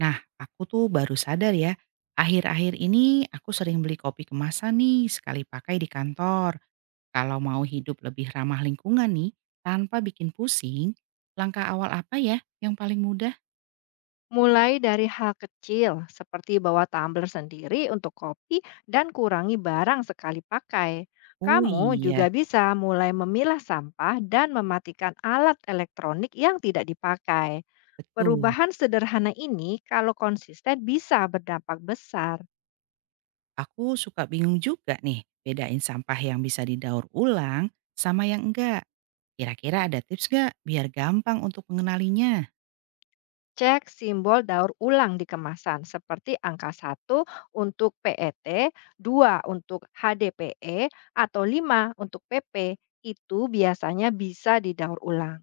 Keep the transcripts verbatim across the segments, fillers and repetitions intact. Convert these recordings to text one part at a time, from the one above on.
Nah, aku tuh baru sadar ya, akhir-akhir ini aku sering beli kopi kemasan nih sekali pakai di kantor. Kalau mau hidup lebih ramah lingkungan nih, tanpa bikin pusing, langkah awal apa ya yang paling mudah? Mulai dari hal kecil seperti bawa tumbler sendiri untuk kopi dan kurangi barang sekali pakai. Oh Kamu iya, juga bisa mulai memilah sampah dan mematikan alat elektronik yang tidak dipakai. betul. Perubahan sederhana ini kalau konsisten bisa berdampak besar. Aku suka bingung juga nih, bedain sampah yang bisa didaur ulang sama yang enggak. Kira-kira ada tips gak biar gampang untuk mengenalinya? Cek simbol daur ulang di kemasan seperti angka satu untuk P E T, dua untuk H D P E, atau lima untuk P P. Itu biasanya bisa didaur ulang.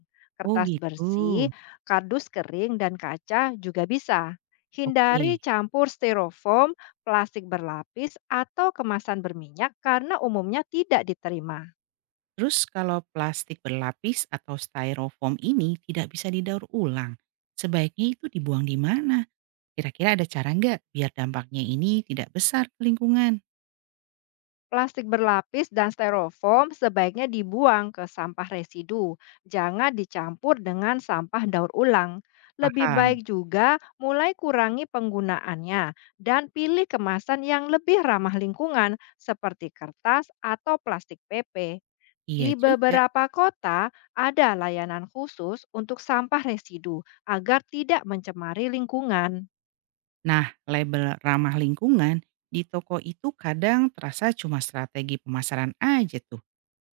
Oh Kertas gitu, bersih, kardus kering, dan kaca juga bisa. oke. Hindari campur styrofoam, plastik berlapis, atau kemasan berminyak karena umumnya tidak diterima. Terus kalau plastik berlapis atau styrofoam ini tidak bisa didaur ulang, sebaiknya itu dibuang di mana? Kira-kira ada cara nggak biar dampaknya ini tidak besar ke lingkungan? Plastik berlapis dan styrofoam sebaiknya dibuang ke sampah residu, jangan dicampur dengan sampah daur ulang. Lebih baik Paham? juga mulai kurangi penggunaannya dan pilih kemasan yang lebih ramah lingkungan seperti kertas atau plastik P P. Iya Di juga. beberapa kota ada layanan khusus untuk sampah residu agar tidak mencemari lingkungan. Nah, label ramah lingkungan di toko itu kadang terasa cuma strategi pemasaran aja tuh.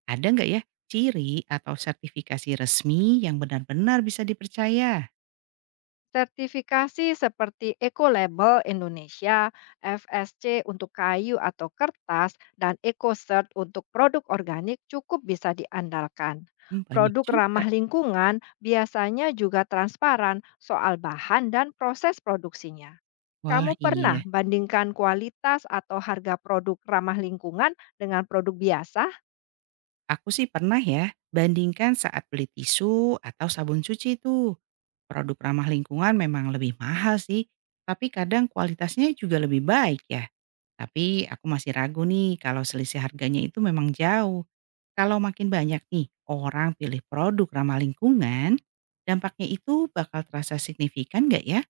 Ada nggak ya ciri atau sertifikasi resmi yang benar-benar bisa dipercaya? Sertifikasi seperti Ecolabel Indonesia, F S C untuk kayu atau kertas, dan EcoCert untuk produk organik cukup bisa diandalkan. Hmm, banyak Produk juga. ramah lingkungan biasanya juga transparan soal bahan dan proses produksinya. Wah, Kamu iya. pernah bandingkan kualitas atau harga produk ramah lingkungan dengan produk biasa? Aku sih pernah ya, bandingkan saat beli tisu atau sabun cuci itu. Produk ramah lingkungan memang lebih mahal sih, tapi kadang kualitasnya juga lebih baik ya. Tapi aku masih ragu nih kalau selisih harganya itu memang jauh. Kalau makin banyak nih orang pilih produk ramah lingkungan, dampaknya itu bakal terasa signifikan nggak ya?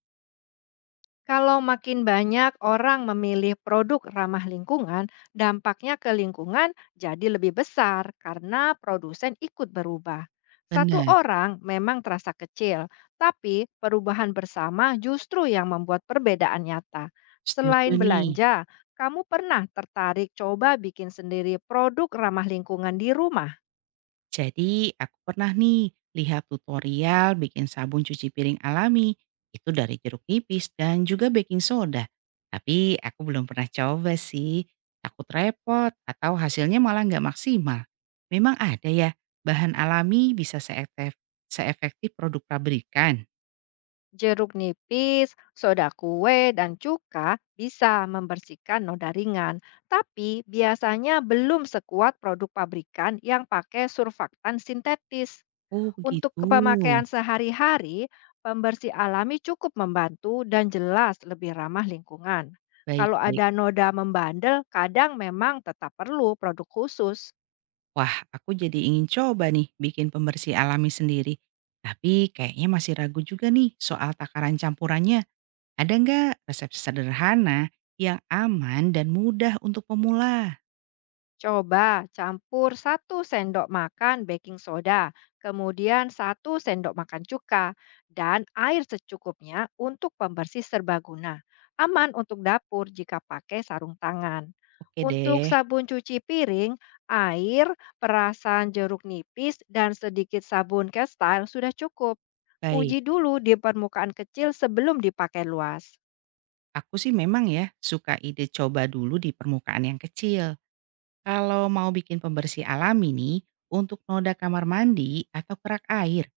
Kalau makin banyak orang memilih produk ramah lingkungan, dampaknya ke lingkungan jadi lebih besar karena produsen ikut berubah. Satu Benar, orang memang terasa kecil, tapi perubahan bersama justru yang membuat perbedaan nyata. setuju Selain nih. belanja, kamu pernah tertarik coba bikin sendiri produk ramah lingkungan di rumah? Jadi aku pernah nih lihat tutorial bikin sabun cuci piring alami. Itu dari jeruk nipis dan juga baking soda. Tapi aku belum pernah coba sih. Takut repot atau hasilnya malah nggak maksimal. Memang ada ya, bahan alami bisa seefek- seefektif produk pabrikan. Jeruk nipis, soda kue, dan cuka bisa membersihkan noda ringan, tapi biasanya belum sekuat produk pabrikan yang pakai surfaktan sintetis. Oh Untuk begitu, kepemakaian sehari-hari, pembersih alami cukup membantu dan jelas lebih ramah lingkungan. Kalau baik-baik. ada noda membandel, kadang memang tetap perlu produk khusus. Wah, aku jadi ingin coba nih bikin pembersih alami sendiri. Tapi kayaknya masih ragu juga nih soal takaran campurannya. Ada nggak resep sederhana yang aman dan mudah untuk pemula? Coba campur satu sendok makan baking soda, kemudian satu sendok makan cuka, dan air secukupnya untuk pembersih serbaguna. Aman untuk dapur jika pakai sarung tangan. Oke Untuk deh, sabun cuci piring, air, perasan jeruk nipis, dan sedikit sabun castile sudah cukup. Uji baik. dulu di permukaan kecil sebelum dipakai luas. Aku sih memang ya suka ide coba dulu di permukaan yang kecil. Kalau mau bikin pembersih alami nih, untuk noda kamar mandi atau kerak air,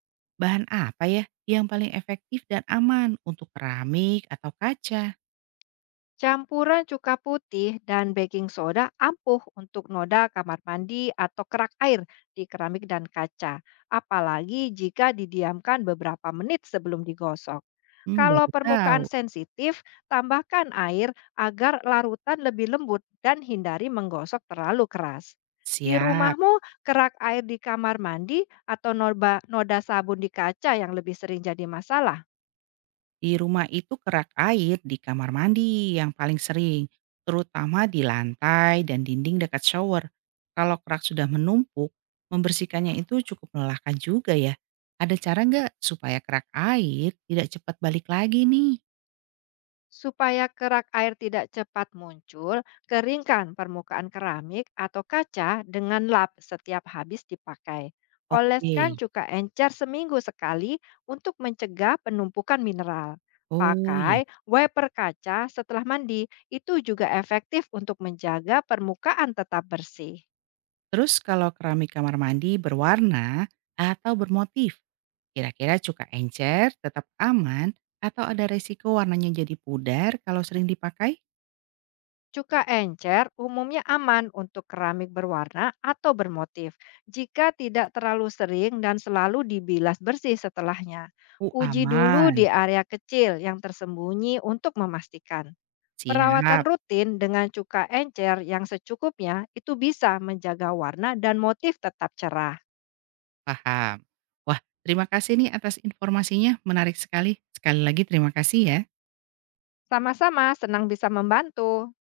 bahan apa ya yang paling efektif dan aman untuk keramik atau kaca? Campuran cuka putih dan baking soda ampuh untuk noda kamar mandi atau kerak air di keramik dan kaca, apalagi jika didiamkan beberapa menit sebelum digosok. Hmm, Kalau baru tahu. permukaan sensitif, tambahkan air agar larutan lebih lembut dan hindari menggosok terlalu keras. Di Siap. rumahmu, kerak air di kamar mandi atau noda, noda sabun di kaca yang lebih sering jadi masalah? Di rumah itu kerak air di kamar mandi yang paling sering, terutama di lantai dan dinding dekat shower. Kalau kerak sudah menumpuk, membersihkannya itu cukup melelahkan juga ya. Ada cara nggak supaya kerak air tidak cepat balik lagi nih? Supaya kerak air tidak cepat muncul, keringkan permukaan keramik atau kaca dengan lap setiap habis dipakai. Oleskan Oke, cuka encer seminggu sekali untuk mencegah penumpukan mineral. oh Pakai iya. wiper kaca setelah mandi, itu juga efektif untuk menjaga permukaan tetap bersih. Terus kalau keramik kamar mandi berwarna atau bermotif, kira-kira cuka encer tetap aman atau ada resiko warnanya jadi pudar kalau sering dipakai? Cuka encer umumnya aman untuk keramik berwarna atau bermotif jika tidak terlalu sering dan selalu dibilas bersih setelahnya. Oh, Uji dulu di aman. area kecil yang tersembunyi untuk memastikan. Perawatan Siap, rutin dengan cuka encer yang secukupnya itu bisa menjaga warna dan motif tetap cerah. paham. Wah, terima kasih nih atas informasinya, menarik sekali. Sekali lagi terima kasih ya. Sama-sama senang bisa membantu.